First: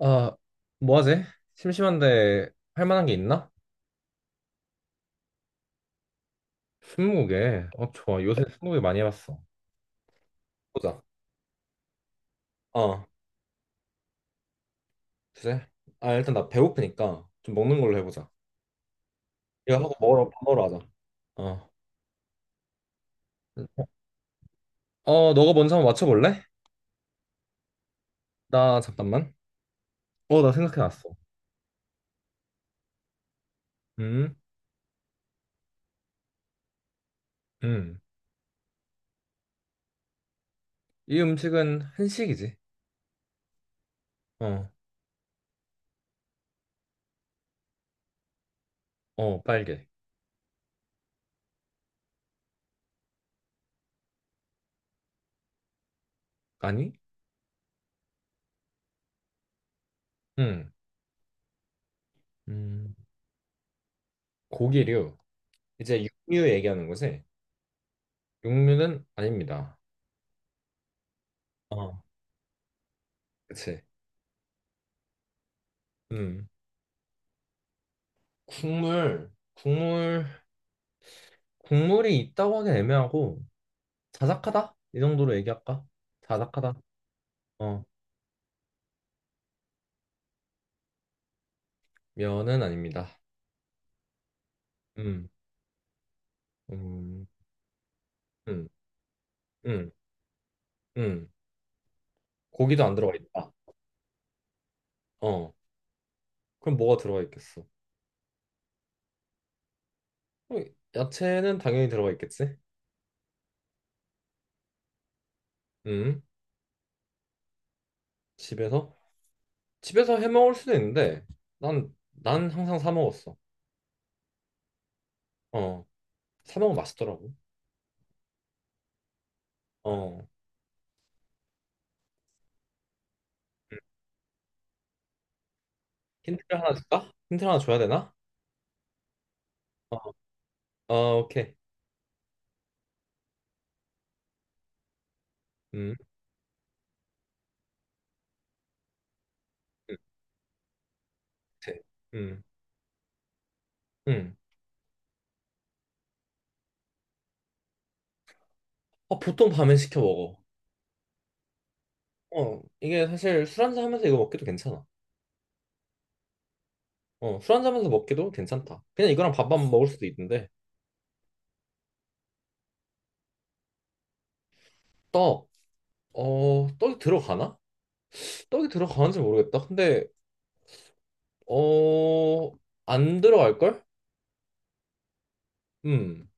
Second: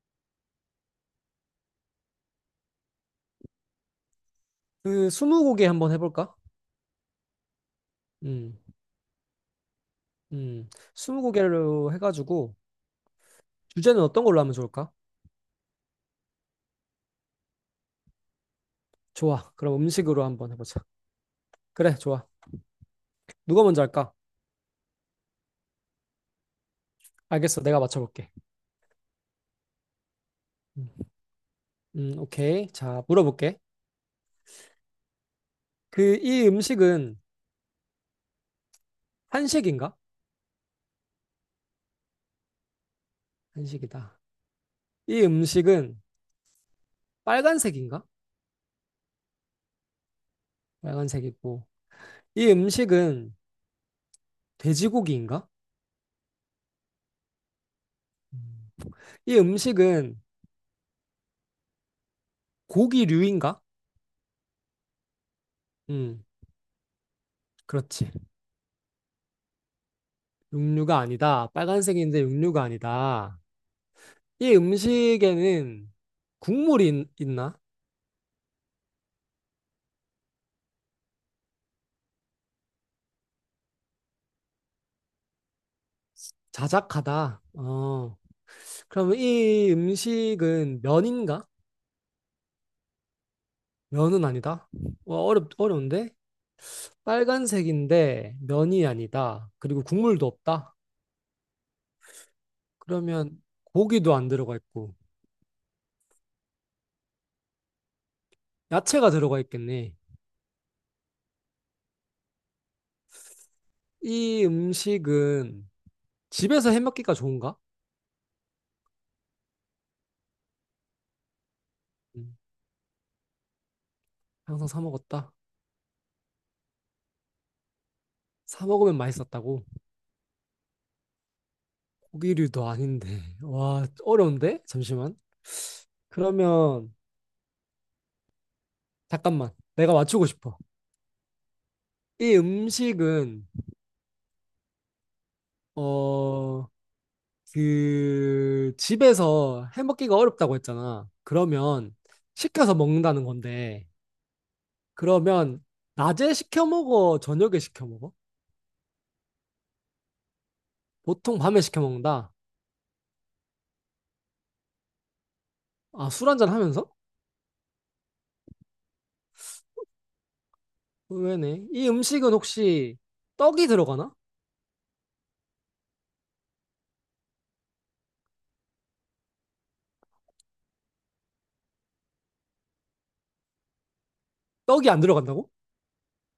아, 뭐 하지? 심심한데 할 만한 게 있나? 그 스무고개 한번 해볼까? 스무고개. 어, 좋아. 요새 음, 스무고개 많이 해봤어. 음, 보자. 스무고개로 해가지고 어, 주제는 어떤 걸로 하면 좋을까? 주제? 아, 일단 나 배고프니까 좀 먹는 걸로 해보자. 좋아. 그럼 이거 하고 음식으로 먹으러 밥 한번 먹으러 해보자. 가자. 어. 그래, 좋아. 누가 먼저 할까? 어, 너가 먼저 한번 맞춰볼래? 알겠어. 내가 맞춰볼게. 나 잠깐만. 어, 나 음, 생각해놨어. 오케이. 자, 물어볼게. 음, 이 음식은 음. 한식인가? 이 음식은 한식이지. 한식이다. 어, 이 음식은 빨간색인가? 어, 빨개. 빨간색이고. 이 음식은 돼지고기인가? 아니? 음. 이 음식은 음, 음. 고기류인가? 고기류. 이제 음, 육류 얘기하는 거지? 그렇지. 육류는 아닙니다. 육류가 아니다. 어, 빨간색인데 육류가 아니다. 그치. 이 음식에는 음. 있나? 국물, 국물이 있다고 하긴 애매하고 자작하다? 이 정도로 얘기할까? 자작하다. 자작하다. 어, 어. 그러면 이 음식은 면인가? 면은 아닙니다. 면은 아니다. 와, 음, 어려운데? 음, 빨간색인데 음, 면이 아니다. 그리고 음, 국물도 없다. 음. 고기도 안 들어가 그러면 있다. 고기도 안 들어가 있고 어, 그럼 뭐가 들어가 있겠어? 야채가 들어가 있겠네. 그럼 야채는 당연히 들어가 있겠지? 이 음식은 음, 집에서 해먹기가 좋은가? 집에서? 집에서 해 먹을 수도 있는데 난, 음, 난 항상 사 먹었어. 항상 사 먹었다. 어, 사 먹으면 맛있더라고. 사 먹으면 맛있었다고. 어, 고기류도 아닌데. 음. 와, 어려운데? 잠시만. 힌트를 하나 그러면 줄까? 힌트를 하나 줘야 되나? 잠깐만. 내가 어, 맞추고 싶어. 어, 오케이. 이 음식은, 음. 어, 집에서 해 음. 먹기가 어렵다고 했잖아. 같아. 그러면, 음, 시켜서 먹는다는 건데, 음. 그러면, 낮에 시켜 먹어? 저녁에 시켜 먹어? 어, 보통 밤에 시켜 먹어. 보통 밤에 시켜 먹는다. 어, 이게 사실 술 한잔 하면서 이거 먹기도 괜찮아. 아, 술 한잔 하면서? 어, 술 한잔 하면서 먹기도 괜찮다. 그냥 이거랑 밥만 먹을 수도 있는데, 의외네. 이 음식은 혹시 떡이 들어가나? 떡, 어, 떡이 들어가나? 떡이 들어가는지 모르겠다. 근데, 어, 안 들어갈걸? 떡이 안 들어간다고? 음,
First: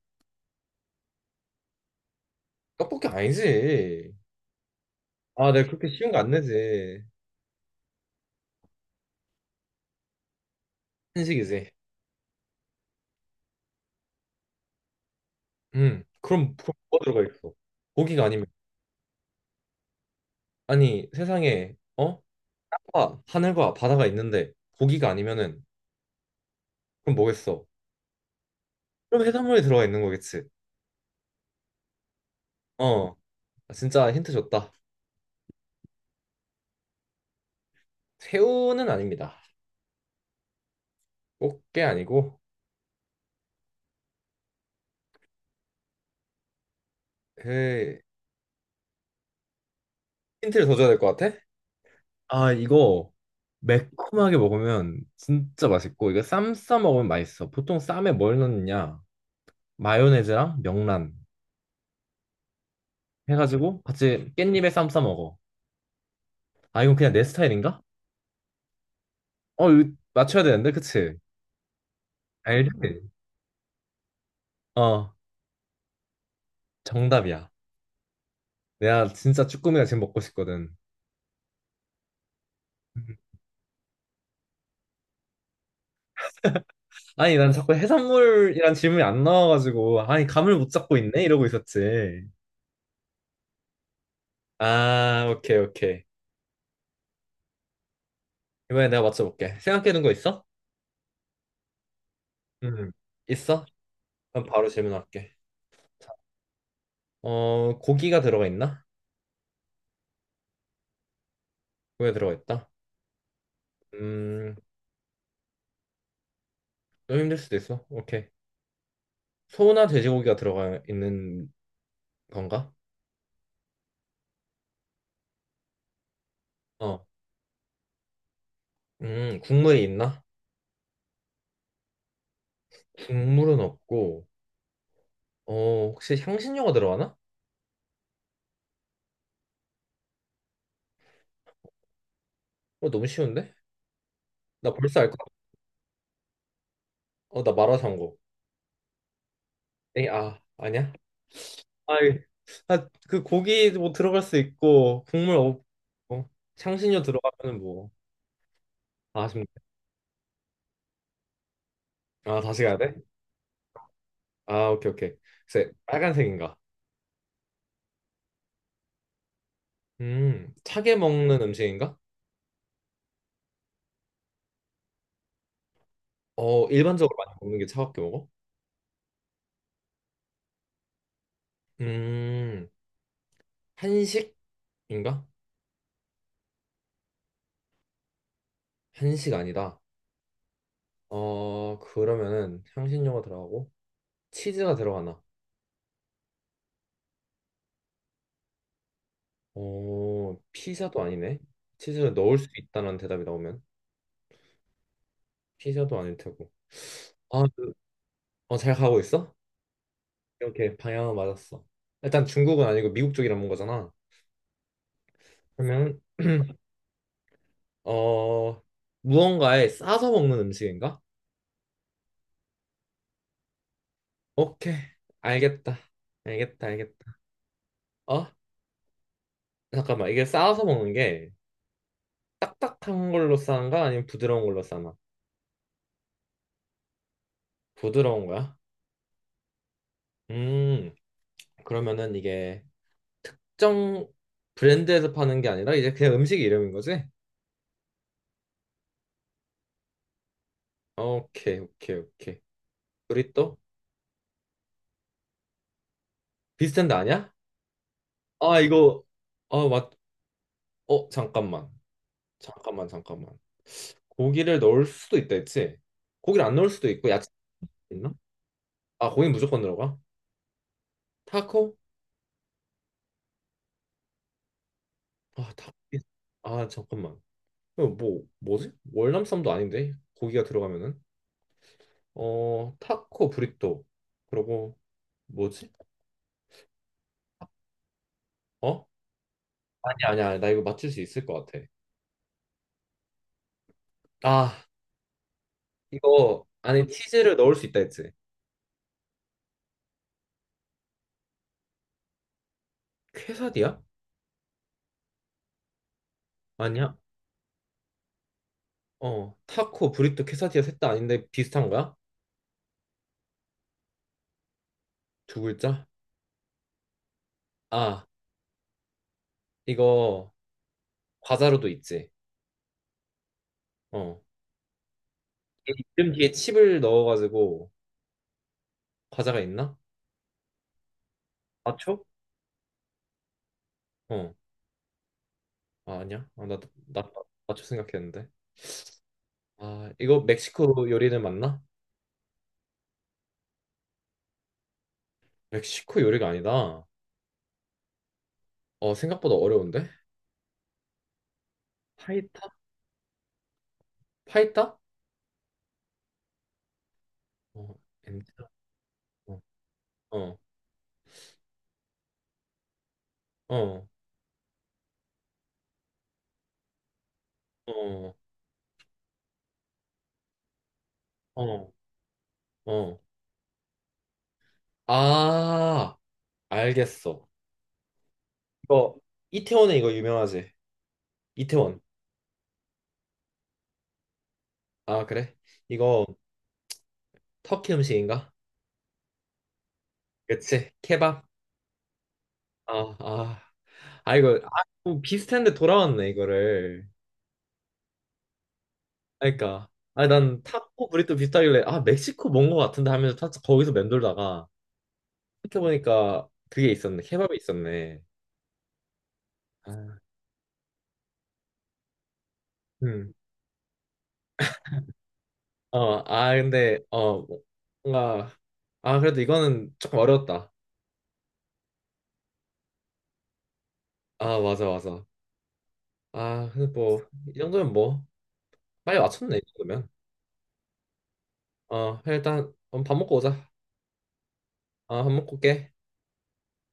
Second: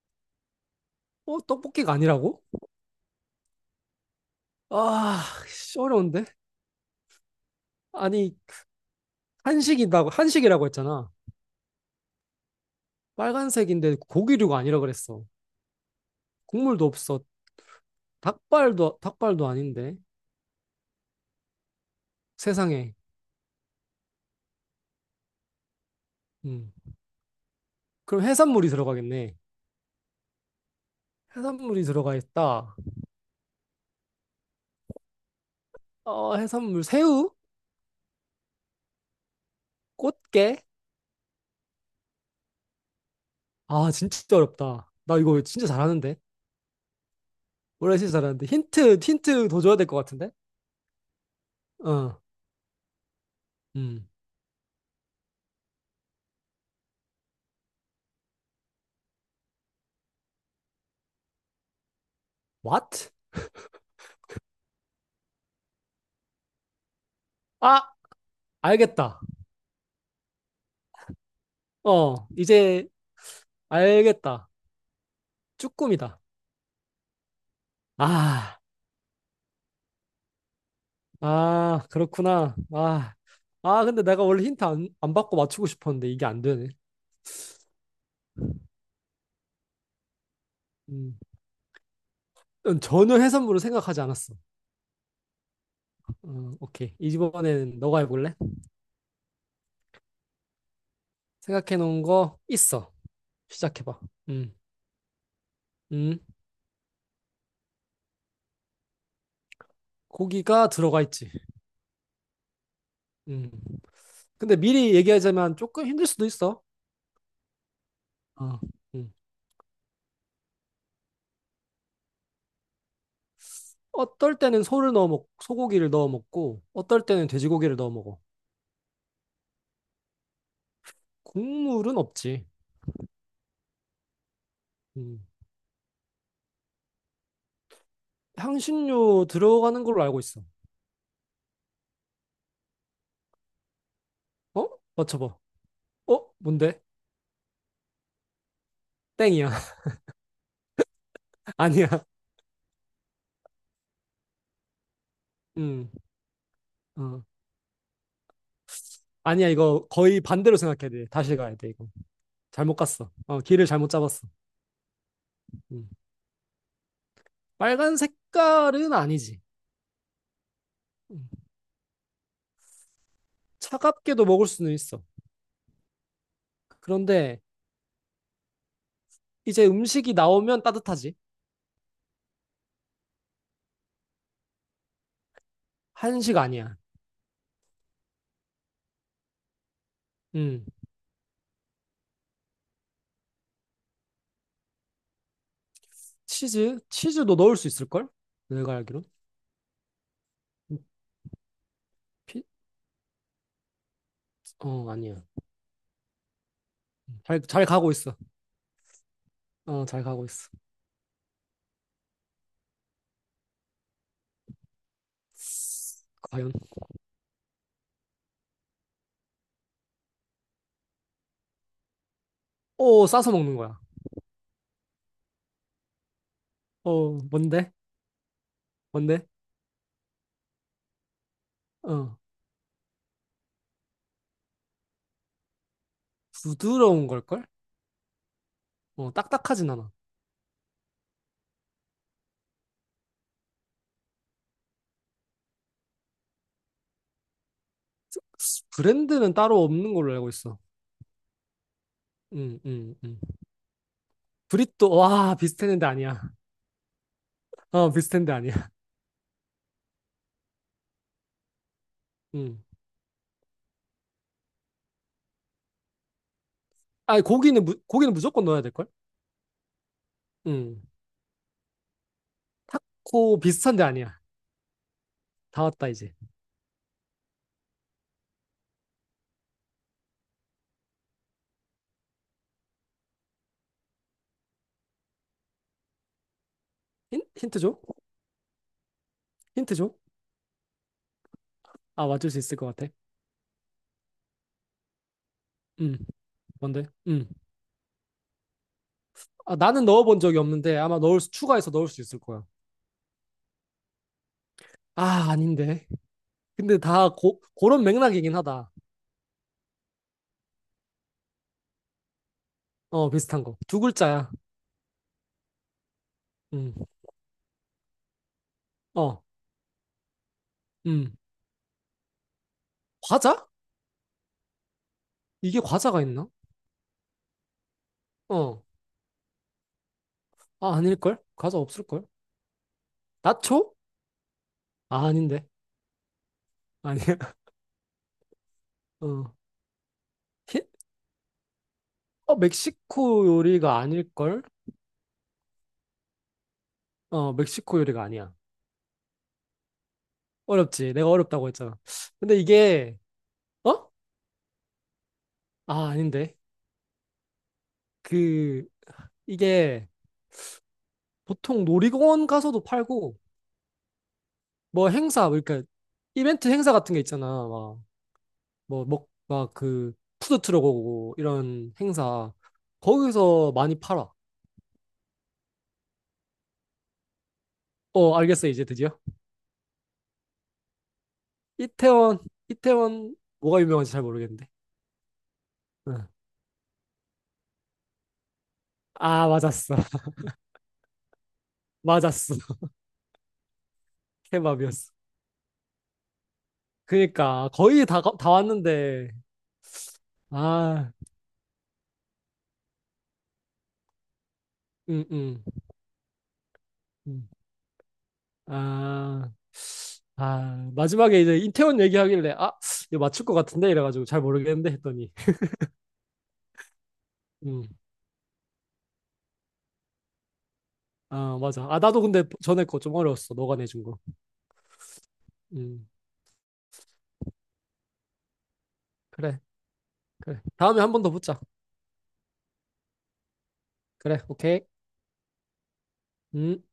어, 떡볶이가 아니라고? 떡볶이 아니지. 아, 아, 내가 씨, 그렇게 쉬운 거 어려운데? 안 내지. 아니, 한식이라고 했잖아. 한식이지. 빨간색인데 고기류가 아니라 그랬어. 그럼 국물도 뭐가 없어. 들어가 있어? 고기가 아니면, 닭발도 아닌데 아니, 세상에, 어? 세상에. 땅과 하늘과 바다가 있는데, 고기가 아니면은, 음. 그럼 뭐겠어? 그럼 해산물이 그럼 들어가겠네. 해산물이 들어가 있는 거겠지. 해산물이 들어가 있다. 어, 진짜 힌트 줬다. 어, 해산물 새우? 새우는 아닙니다. 꽃게? 꽃게 아니고, 아, 진짜 어렵다. 나 이거 진짜 잘하는데. 원래 에 진짜 잘하는데 힌트 더 줘야 될 것 같은데. 힌트를 더 줘야 될 것 같아? 어. 아, 이거 음. 매콤하게 먹으면 진짜 맛있고, 이거 쌈 싸 먹으면 맛있어. 보통 쌈에 뭘 넣느냐? 마요네즈랑 명란 What? 해가지고 같이 깻잎에 쌈 싸 먹어. 아, 이건 그냥 내 스타일인가? 아, 알겠다. 어, 이거 맞춰야 되는데, 그치? 어, 이제 알지? 알겠다. 어, 쭈꾸미다. 정답이야. 아, 내가 진짜 쭈꾸미가 지금 먹고 싶거든. 아, 그렇구나. 아, 아, 근데 내가 원래 힌트 안 받고 맞추고 싶었는데 이게 안 되네. 아니, 난 자꾸 해산물이란 질문이 안 나와가지고, 아니, 감을 못 잡고 음. 있네? 이러고 있었지. 전혀 해산물을 생각하지 않았어. 어, 아, 오케이, 오케이. 오케이. 이번에는 너가 해볼래? 이번에 내가 맞춰볼게. 생각해둔 거 있어? 생각해 놓은 거 음, 있어. 있어? 시작해봐. 그럼 음, 바로 질문할게. 자, 음. 어, 고기가 들어가 있나? 고기가 들어가 있지. 고기가 들어가 있다. 음. 음, 근데 미리 얘기하자면 조금 힘들 수도 있어. 좀 힘들 수도 있어. 오케이. 어. 음. 소나 돼지고기가 들어가 있는 건가? 어떨 때는 소고기를 넣어 먹고, 어떨 어, 때는 돼지고기를 넣어 먹어. 국물이 있나? 국물은 없지. 국물은 없고, 음. 어, 혹시 향신료가 들어가나? 향신료 들어가는 걸로 알고 있어. 어, 너무 쉬운데? 어? 나 벌써 알 것 같아. 맞춰봐. 어? 뭔데? 어, 나 마라샹궈. 땡이야. 에이, 아, 아니야? 아니야. 아이, 아, 그 고기 뭐 들어갈 수 있고 국물 음. 없고 향신료 어. 들어가면은 뭐 아, 아쉽네. 아니야, 이거 거의 반대로 생각해야 돼. 다시 가야 돼, 이거. 아 다시 잘못 가야 돼? 갔어. 어, 길을 잘못 잡았어. 아 오케이 오케이. 글쎄 음. 빨간색인가? 빨간 색깔은 아니지. 차게 음. 먹는 음식인가? 차갑게도 먹을 수는 있어. 어 일반적으로 많이 그런데 먹는 게 차갑게 먹어? 이제 음식이 나오면 따뜻하지. 음 한식인가? 한식 아니야. 한식 아니다. 음. 어 그러면은 향신료가 들어가고 치즈가 들어가나? 치즈? 치즈도 넣을 수 있을걸? 내가 알기론. 어 음, 피자도 아니네. 치즈를 넣을 피? 수 있다는 대답이 나오면 어, 아니야. 피자도 아닐 테고. 아, 잘 그- 가고 있어. 어, 잘 가고 있어? 어, 잘 가고 있어. 이렇게 방향은 맞았어. 일단 중국은 아니고 미국 쪽이란 건 거잖아. 그러면 과연? 어 무언가에 싸서 먹는 음식인가? 오, 싸서 먹는 거야. 오케이 알겠다 어, 알겠다. 뭔데? 어 뭔데? 잠깐만 이게 싸서 먹는 게 어, 딱딱한 걸로 싸는가 아니면 부드러운 걸로 싸나? 부드러운 걸걸? 부드러운 거야? 어, 딱딱하진 않아. 음 그러면은 이게 특정 브랜드에서 파는 게 아니라 이제 그냥 음식 이름인 거지? 브랜드는 따로 없는 걸로 알고 있어. 오케이 오케이 오케이. 음, 음, 음. 우리 또 브리또 와 비슷했는데 아니야. 비슷한 데 아니야? 어 비슷했는데 아 아니야. 이거 아 맞. 어 잠깐만. 음. 잠깐만 잠깐만 고기를 넣을 수도 있다 했지? 고기를 안 넣을 수도 있고 아니 야채 있나? 고기는 무조건 넣어야 될 걸. 아 고기 무조건 들어가? 음. 타코? 타코 비슷한데 아니야. 아 다 타코 왔다 이제. 아 잠깐만 이거 뭐 뭐지? 월남쌈도 아닌데 고기가 들어가면은 어 타코 브리또 그러고 뭐지? 힌트 줘. 어? 힌트 줘. 아니 나 이거 맞출 수 있을 것 같아 아 맞출 수 있을 것 같아. 아 음. 이거 뭔데? 안에 음. 치즈를 넣을 수 있다 했지? 아 나는 넣어본 적이 없는데 아마 넣을 수 추가해서 넣을 수 있을 거야. 퀘사디야? 아 아닌데. 근데 아니야? 그런 맥락이긴 하다. 어 타코 브리또 퀘사디아 셋 다 아닌데 비슷한 거야? 어 비슷한 거. 두 글자야. 두 글자? 음. 아 어. 이거 음. 과자로도 있지. 과자? 어. 이게 이 과자가 이름 있나? 뒤에 칩을 넣어가지고 어. 과자가 있나? 아 아닐걸? 과자 맞춰? 없을걸? 나초? 어. 아 아닌데. 아, 아니야. 나 아니야. 맞춰 생각했는데. 어, 아, 이거 히, 멕시코 요리는 맞나? 멕시코 요리가 아닐걸? 멕시코 요리가 아니다. 어, 멕시코 요리가 아니야. 어, 생각보다 어려운데? 어렵지. 내가 어렵다고 했잖아. 근데 파이타? 이게, 어? 파이타? 아, 아닌데. 어, 엔지다. 그, 어, 이게 어, 보통 놀이공원 가서도 팔고, 어, 뭐 행사, 뭐 그러니까 이벤트 행사 같은 게 있잖아. 막, 어, 뭐, 막 그, 푸드트럭 오고, 어, 이런 행사. 어. 거기서 많이 팔아. 아, 알겠어. 어, 알겠어, 이제 드디어. 이거 이태원에 이거 유명하지? 이태원. 이태원, 이태원, 뭐가 유명한지 잘 모르겠는데. 아, 그래? 이거 응. 터키 음식인가? 아, 맞았어. 그치? 케밥. 맞았어. 아, 아, 아 이거 아, 케밥이었어. 좀 비슷한데 돌아왔네 이거를. 그니까 거의 다, 다 왔는데 그러니까 아, 난 타코 아, 브리또 비슷하길래 아 멕시코 뭔 거 같은데 하면서 거기서 맴돌다가 음, 음, 생각해 보니까 그게 있었네 음. 케밥이 있었네. 아 아, 아 마지막에 이제 이태원 얘기하길래 아 이거 음, 맞출 것 같은데 이래가지고 잘 모르겠는데 했더니 아 근데 어 음, 뭔가 아 그래도 이거는 조금 어려웠다. 아 맞아 아 나도 근데 전에 거 좀 어려웠어 너가 내준 거 아 맞아 맞아. 음, 아 근데 뭐 이 정도면 뭐 빨리 맞췄네 그래 이 정도면. 그래 다음에 한 번 더 붙자 어 그래, 일단 밥 먹고 오자. 그래 오케이 아 밥 먹고 올게. 음